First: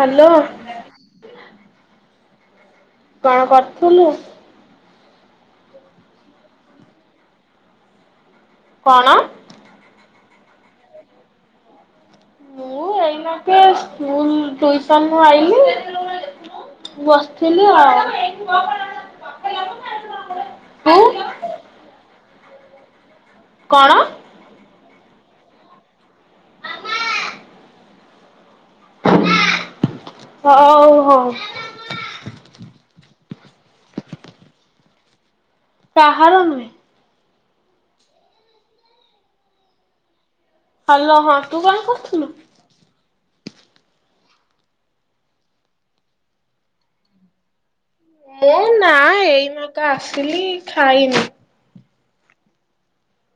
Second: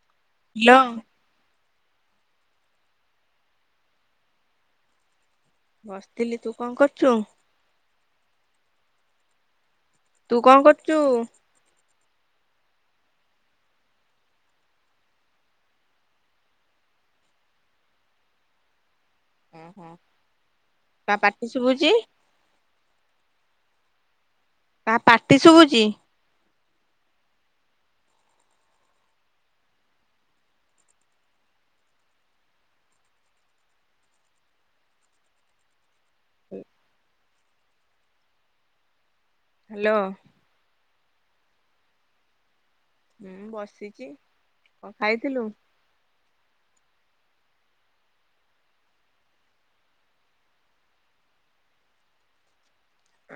Hello hello. କଣ କରୁଥୁଲୁ? ବସିଥିଲି ତୁ କଣ କରୁଛୁ? କଣ? ତୁ କଣ କରୁଛୁ? ମୁଁ ଏଇନାକେ ସ୍କୁଲ ଟ୍ୟୁସନ୍ ରୁ ଆଇଲି। ବସିଥିଲି ଆଉ। ତୁ କା ପାଟି ଶୁଭୁଛି? କଣ? କାହା ପାଟି ଶୁଭୁଛି? ହଉ ହଉ। କାହାର ନୁହେଁ? Hello hello. ହ୍ୟାଲୋ ହଁ ତୁ କଣ କରୁଥୁଲୁ? ହୁଁ ବସିଛି କଣ ଖାଇଥିଲୁ? ମୁଁ ନା ଏଇ ନେକା ଆସିଲି ଖାଇନି।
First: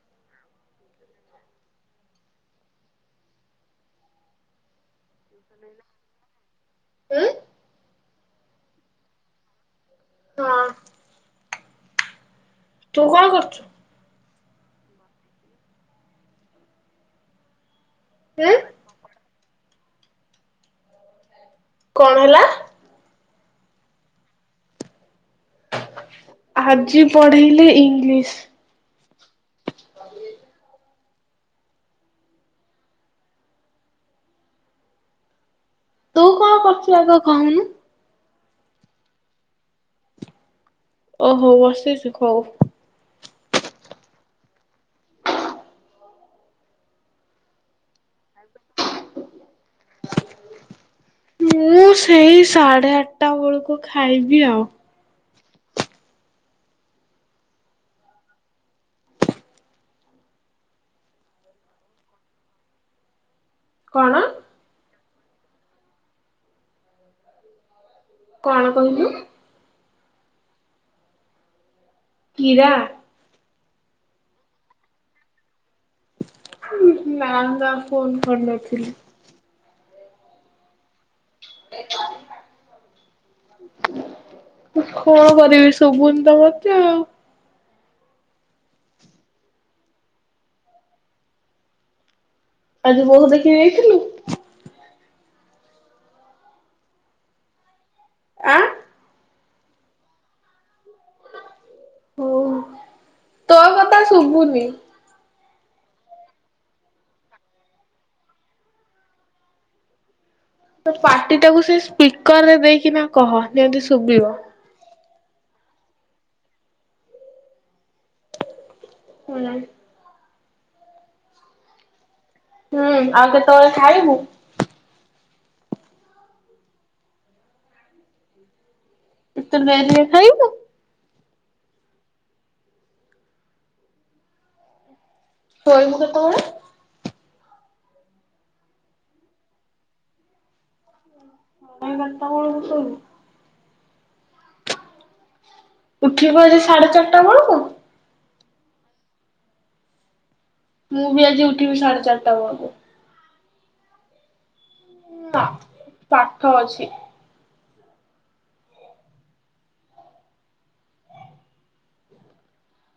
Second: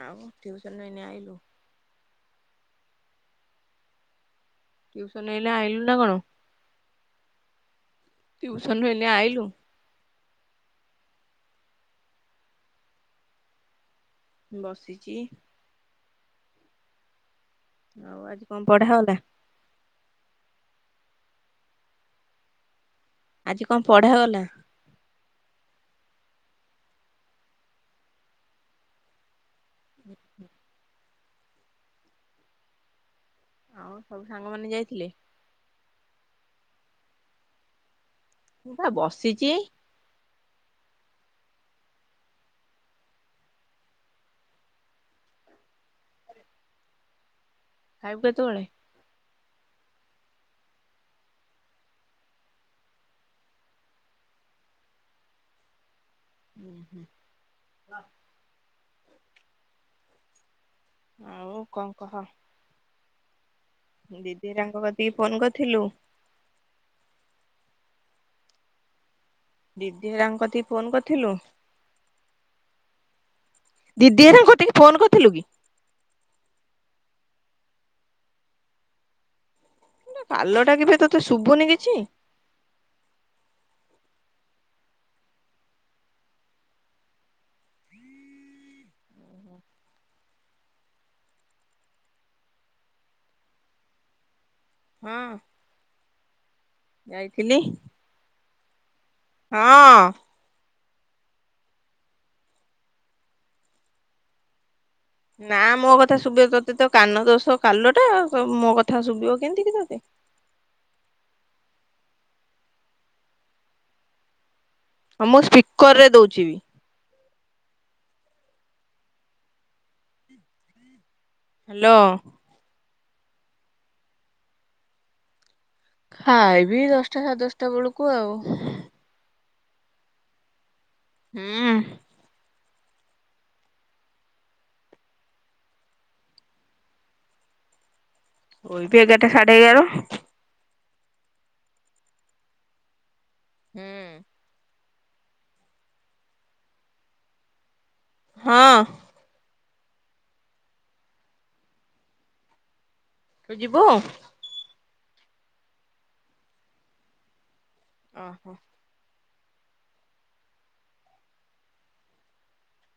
ଆଉ ଟ୍ୟୁସନରୁ ଏଇନେ ଆଇଲୁ? ଟ୍ୟୁସନରୁ ଏଇନେ ଆଇଲୁ ନା କଣ? ହୁଁ। ଟ୍ୟୁସନରୁ ଏଇନେ ଆଇଲୁ। ହଁ। ତୁ କଣ କରୁଛୁ? ବସିଛି। ହଉ ଆଜି ଉଁ କଣ ପଢା ଗଲା। କଣ ହେଲା? ଆଜି କଣ ପଢାଗଲା? ଆଜି ପଢ଼ିଲି ଇଂଲିଶ। ହୁଁ ହୁଁ। ଆଉ ସବୁ ସାଙ୍ଗମାନେ ଯାଇଥିଲେ? ତୁ କଣ କରୁଛୁ ଆଗ କହୁନୁ? ମୁଁ ପା ବସିଚି। ଓହୋ ବସିଚୁ ଖଉ। ଖାଇବୁ କେତେବେଳେ? ମୁଁ ସେଇ ସାଢ଼େ ଆଠଟା ବେଳକୁ ଖାଇବି ଆଉ। ହୁଁ ହୁଁ। ଆଉ କଣ କହ। କଣ ଦିଦି ହରିଆଙ୍କ କତିକି ଫୋନ କରିଥିଲୁ? କଣ କହିଲୁ? ଦିିଦି ହରିଆଙ୍କ କତିକି ଫୋନ କରିଥିଲୁ? କୀରା। ଦିଦି ହରିଆଙ୍କ କତିକି ଫୋନ୍ କରିଥିଲୁ କି? ନା ନା ଫୋନ କରିନଥିଲି। ଏଟା କାଲଟା କିବେ ତ ତୁ ଶୁଭୁନି। ଏ କିଛି [inaudible] ମୁଁ କଣ କରିବି ଶୁଭୁନି ତ ମତେ ଆଉ। ଆଜି ବୋଉକୁ ଦେଖି ଯାଇଥିଲୁ? ହଁ ଯାଇଥିଲି। ଆ ହଁ ଅଁ। ଓହ ତୋ କଥା ଶୁଭୁନି। ନା ମୋ କଥା ଶୁଭିବ ତୋତେ ତ କାନ ଦୋଷ କାଲ ଟା ମୋ କଥା ଶୁଭିବ କେମିତି କି ତୋତେ। ତୋ ପାଟି ଟାକୁ ସେ ସ୍ପିକର ରେ ଦେଇକିନା କହ ଯେମିତି ଶୁଭିବ। ହଁ ମୁଁ ସ୍ପିକର ରେ ଦଉଚି ବି। ହଲା ହ୍ୟାଲୋ। ହୁଁ ଆଉ କେତେବେଳେ ଖାଇବୁ? ଖାଇବି ଦଶଟା ସାଢ଼େ ଦଶଟା ବଳୁକୁ ଆଉ। ଏତେ ଲେଟରେ ଖାଇବୁ। ହୁଁ। ଶୋଇବୁ କେତବେଳେ? କୋଇବି ଏଗାରଟା ସାଢ଼େ ଏଗାର। ନାଇଁ ବାରଟା ବଳକୁ ଶୋଇବୁ। ହୁଁ। ଉଠିବୁ ଆଜି ସାଢେ ଚାରିଟା ବଳୁକୁ। ହଁ। ମୁଁ ବି ଆଜି ଉଠିବି ସାଢ଼େ ଚାରିଟା ବଳକୁ। ତୁ ଯିବୁ? ହଁ ପାଠ ଅଛି। ଓ ହୋ।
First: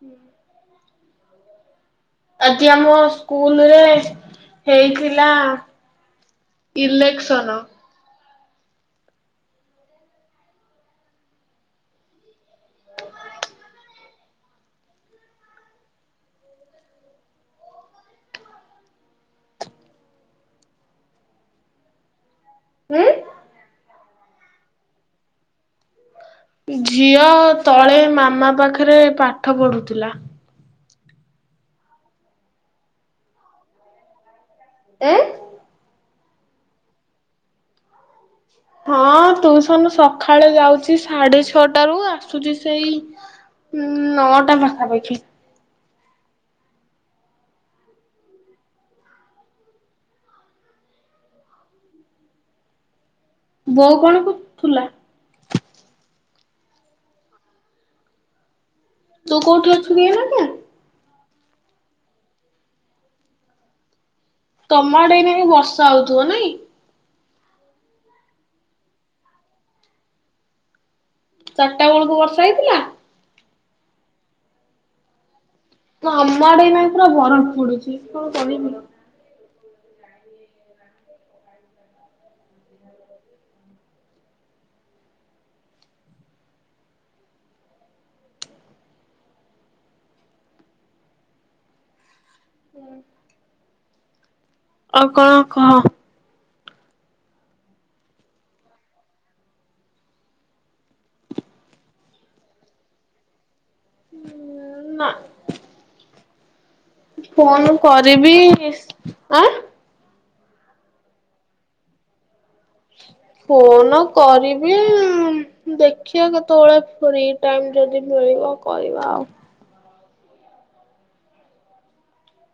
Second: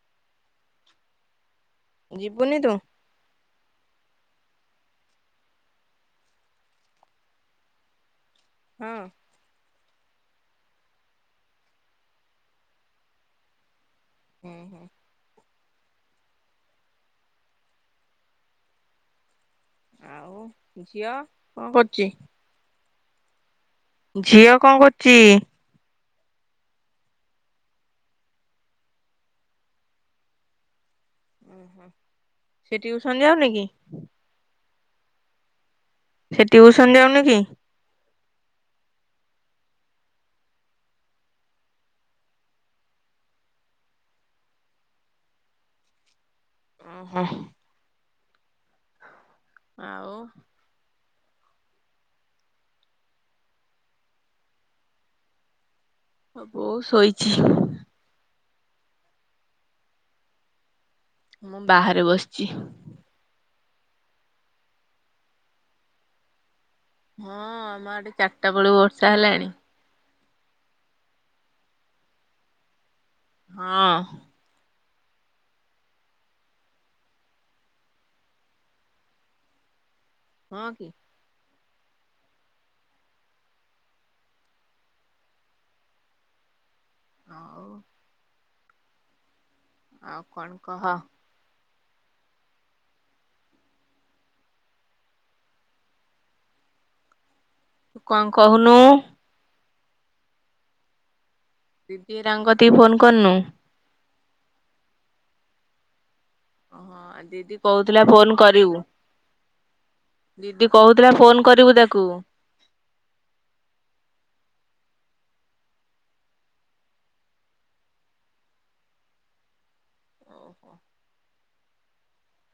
ହୁଁ ଯିବୁନି ଆଜି ତୁ ଆମ ସ୍କୁଲରେ ହେଇଥିଲା ଇଲେକ୍ସନ। ହଁ। ହଁ ହଁ। ଆଉ ଝିଅ କଅଁ କରୁଚି? ଉଁ। ଝିଅ କଣ କରୁଚି? ଝିଅ ତଳେ ମାମା ପାଖେରେ ପାଠ ପଢୁଥିଲା। ଓହୋ ସେ ଟିଉସନ ଯାଉନିକି? ଆଁ? ସେ ଟିଉସନ ଯାଉନି କ? ହଁ ଟୁଇସନ ସଖାଳେ ଯାଉଛି ସାଢେ ଛଅଟାରୁ ଆସୁଚି ସେଇ ହୁଁ ନଅଟା ପାଖାପାଖି। ଓହୋ। ଆଉ ବୋଉ କଣ କରୁଥୁଲା? ଆ ବଉ ଶୋଇଛି। ତୁ କୋଉଠି ଅଛୁ କି ଏଇନାକେ? ମୁଁ ବାହାରେ ବସିଛି। ତମ ଆଡେ ଏଇନାକେ ବର୍ଷା ହଉଥିବ ନାଇଁ। ହଁ ଆମ ଆଡ଼େ ଚାରିଟା ବେଳୁ ବର୍ଷା ହେଲାଣି। ଚାରିଟା ବେଳକୁ ବର୍ଷା ହେଇଥିଲା? ହଁ। ନା ଆମ ଆଡେ ନାଇନାକେ ପୁରା ବରଫ ପଡୁଚି କଣ କରିବି? ହଁ କି। ହଁ ହଉ। ଆଉ କଣ କହ? ହୁଁ। ଆଉ କଣ କହ? ତୁ କଣ କହୁନୁ? ଦିଦି ହେରିକାଙ୍କ କତିକି ଫୋନ୍ କରନୁ? ନା ଓ ହଁ ଦିଦି ଫୋନ କହୁଥିଲା କରିବି ଫୋନ କରିବୁ। ଆଁ ଦିଦି କହୁଥୁଲା ଫୋନ୍ କରିବୁ ତାକୁ। ଫୋନ କରିବି ଆଁ। ଦେଖିଆ କେତୋଳେ ଫ୍ରି ଟାଇମ୍ ଯଦି ମିଳିବ କରିବା ଆଉ। ଓହୋ।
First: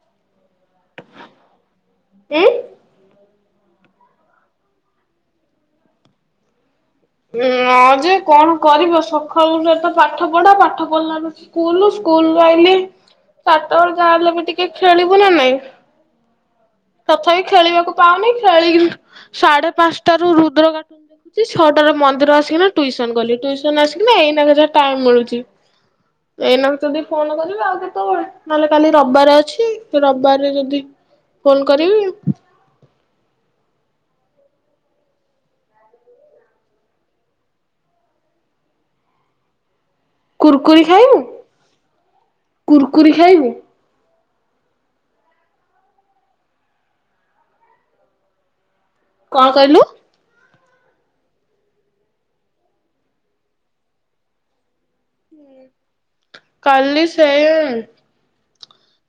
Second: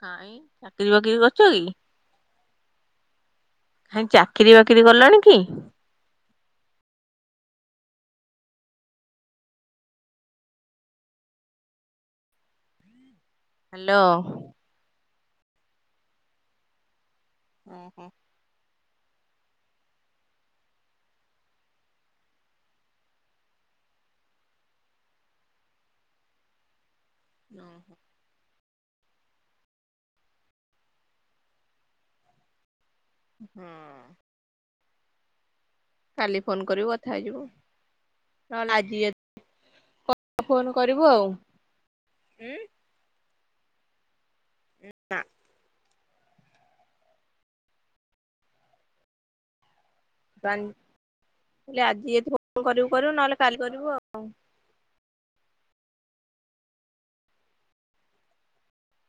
କାଇଁ ଚାକିରୀ ବାକିରି କରୁଚ କି? ଏଁ? ହାଇଁ ଚାକିରି ବାକିରି କଲାଣି କି? ଉଁ ନା ଯେ କଣ କରିବ ସଖାଳୁ ଉଠିଲେ ତ ପାଠ ପଢ଼ା ପାଠ ପଢି଼ଲାରୁ ସ୍କୁଲ୍ ସ୍କୁଲ୍ ରୁ ଆଇଲି। ଚାରଟା ବେଳେ ହ୍ୟାଲୋ ଯାହା ହେଲେ ବି ଟିକେ ଖେଳିବୁ ନା ନାଇଁ? ତଥାପି ଖେଳିବାକୁ ଓହୋ ପାଉନି ଖେଳି ସାଢ଼େ ପାଁଶଟାରୁ ରୁଦ୍ର କାଟୁନ୍ ଦେଖୁଚି ଛ ତାରୁ ମନ୍ଦିର ଆସିକିନା ଟୁଇସନ୍ ଗଲି ଟୁଇସନ୍ ଆସିକିନା ଏଇନାକେ ଯାହା ଟାଇମ୍ ମିଳୁଚି। ଏଇନାକୁ ଚଦି ଫୋନ୍ କରିବି ଆଉ କେତୋଳେ ନହେଲେ କାଲି ରବାର ଅଛି ରବିବାରରେ ଯଦି ଫୋନ୍ କରିବି। ହଁ। କାଲି ଫୋନ୍ କରିବୁ କଥା ହେଇଯିବୁ ନହେଲେ ଆଜି ଯ ଫୋନ୍ କୁୁରକୁରି କରିବୁ ଆଉ। କୁରି ଖାଇବୁ? ଉଁ ନାଁ। କଣ କହିଲୁ? ବାନ୍ ହେଲେ ଆଜି ଯଦି ଫ କରିବୁ କରିବୁ ନହେଲେ କାଲି କରିବୁ ଆଉ। ହୁଁ। କାଲି ସେଇ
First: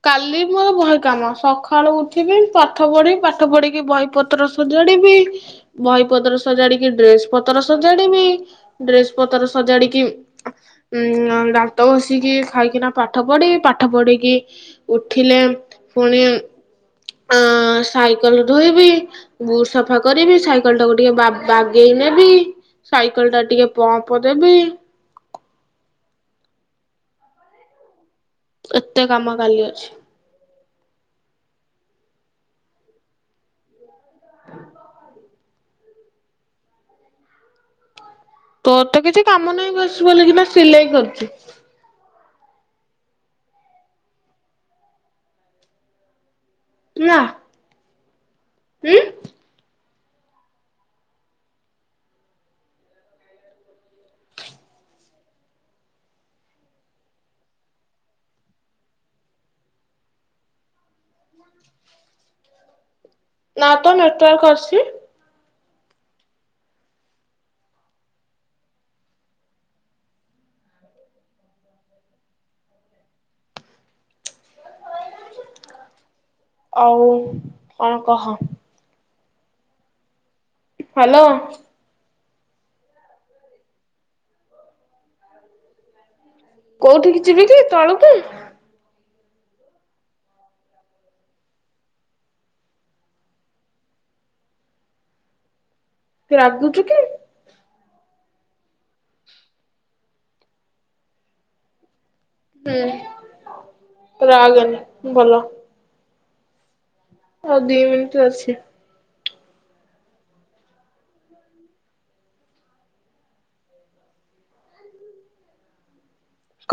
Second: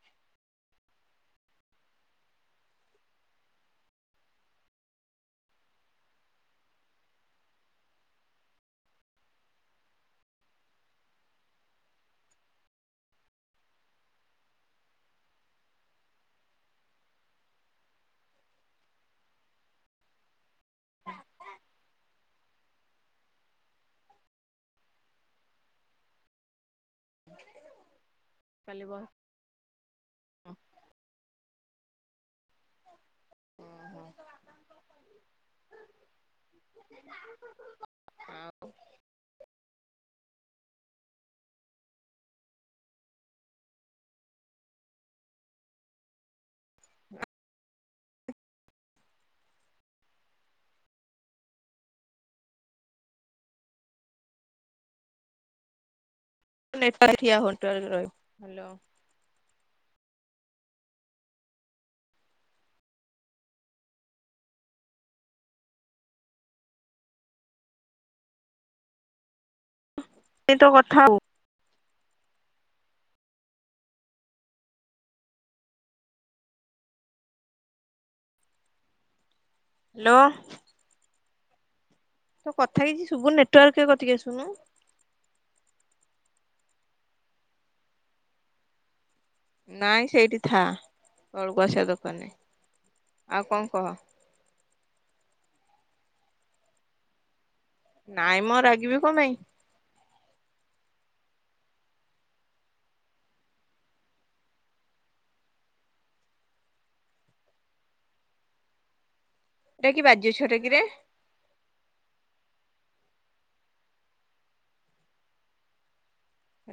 କାଲି ମୋର ବହେ କାମ ସଖାଳୁ ଉଠିବି ପାଠ ପଢ଼ି ପାଠ ପଢ଼ିକି ବହି ପ ତ୍ର ସଜାଡି଼ବି ବହି ପତ୍ର ସଜାଡି଼କି ଡ୍ରେସ୍ ପତର ସଜାଡ଼ିବି। ଡ୍ରେସ୍ ପତର ସଜାଡି଼କି ଉଁ ନାଁ ଦାନ୍ତ ଘସିକି ଖାଇକିନା ପାଠ ପଢ଼ି ପାଠ ପଢ଼ିକି ଉଠିଲେ ପୁଣି ଅଁ ସାଇକଲ୍ ଧୋଇବି। ବୁ ସଫା କରିବି ସାଇକେଲ୍ ଟାକୁ ଟିକେ ବା ବାଗେଇ ନେବି। ସାଇକେଲ୍ ଟା ଟିକେ ପମ୍ପ୍ ଦେବି। ପଳେଇଦବ। ଏତେ କାମ କାଲି ଅଛି। ତୋ ଆମ୍ବ ଖଲି। ଆଉ ତୋର ତ କିଛି କାମ ନାହିଁ ବସି ବଲିକିନା ସିଲେଇ କରୁଚୁ। ନାଁ। ଉଁ? ଉ ନେଟୱାର୍କ ଠିଆ ହୋଇ ନେଟୱାର୍କର। ନାଁ ତ ନେଟୱାର୍କ ଅଛି। ଏ ତୋ କଥା ଉ ଆଉ କଣ କହ। ହେଲୋ। ହାଲୋ। ତୋ କଥା କିଛି ଶୁବୁନି ନେଟୱାର୍କକେ କତିିକି ଆସୁନୁ। କୋଉଠିକି ଯିବି କି ତଳୁକୁ? ନାଇଁ ସେଇଠି ଥାଆ ତଳୁକୁ ଆସିବା ଦରକାର ନାଇଁ। ଆଉ କଁ କହ। ତୁ ରାଗୁଚୁ କି? ନାଇଁ ମ ରାଗିବି କ ମାଇଁ? ହୁଁ ତୁ ରାଗେନି ଭଲ। ଆଉ ଦି ମିଣ୍ଟି ଅଛି। ଏଇଟା କି ବାଜି୍ୟ ଛୁଆଟା କିରେ?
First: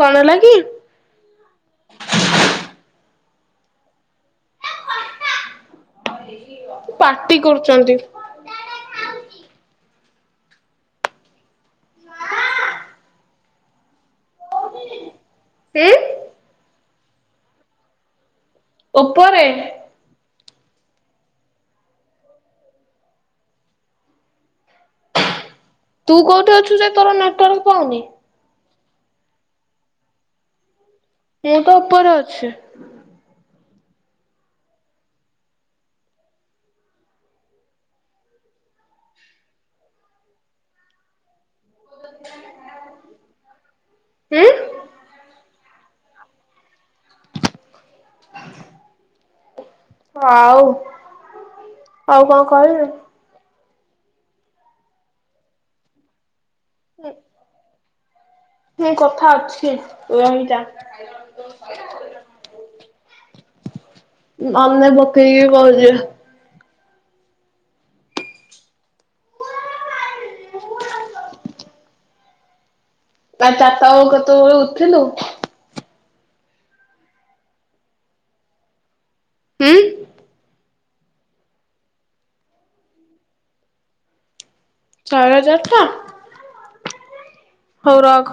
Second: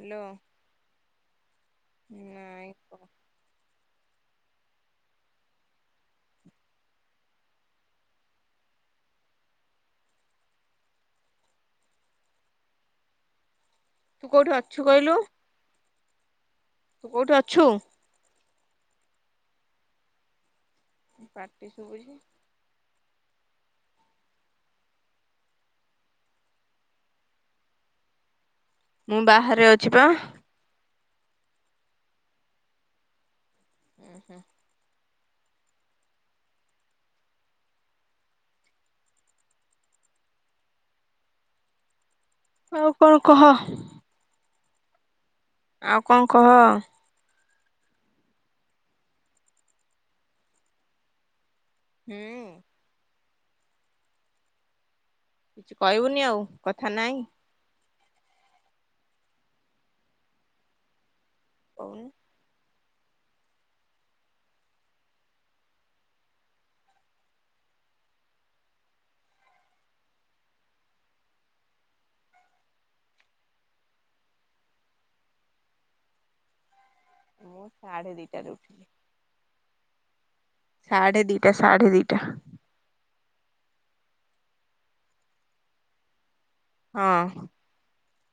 କଣ ହେଲା କି ନାପ ପାଟି କରୁଛନ୍ତି। ତୁ କଉଠି ଅଛୁ କହିଲୁ? ଉ ତୁ କୋଉଠୁ ଅଛୁ? ଉପରେ ପାଟି ସୁବୁଛି। ତୁ କୋଉଠି ଅଛୁ ଯେ ତୋର ନେଟୱାର୍କ ପାଉନି? ମୁଁ ବାହାରେ ଅଛି ପା। ମୁ ତ ଉପରେ ଅଛି। ହୁଁ ହୁଁ। [inaudible] ଆଉ କଣ କହ? ଉଁ ଆଉ କଣ କହ? ଆଉ ଆଉ କଣ ହୁଁ କହିବି? କିଛି କହିବୁନି ଆଉ କଥା ନାହିଁ। ଉଁ କଥା ଅଛି ରହିଯା। ଓ। ମନେ ପକେଇକି କହୁଛି। ତା ଚାପା କେତେବେଳୁ ଉଠିଲୁ। ମୁଁ ସାଢେ ଦିଟାରେ ଉଠିଲି। ହୁଁ। ସାଢ଼େ ଦିଟା ସାଢ଼େ ଦିଟା। ଚାର ହଜାର ତ। ହଁ। ହଉ ରଖ।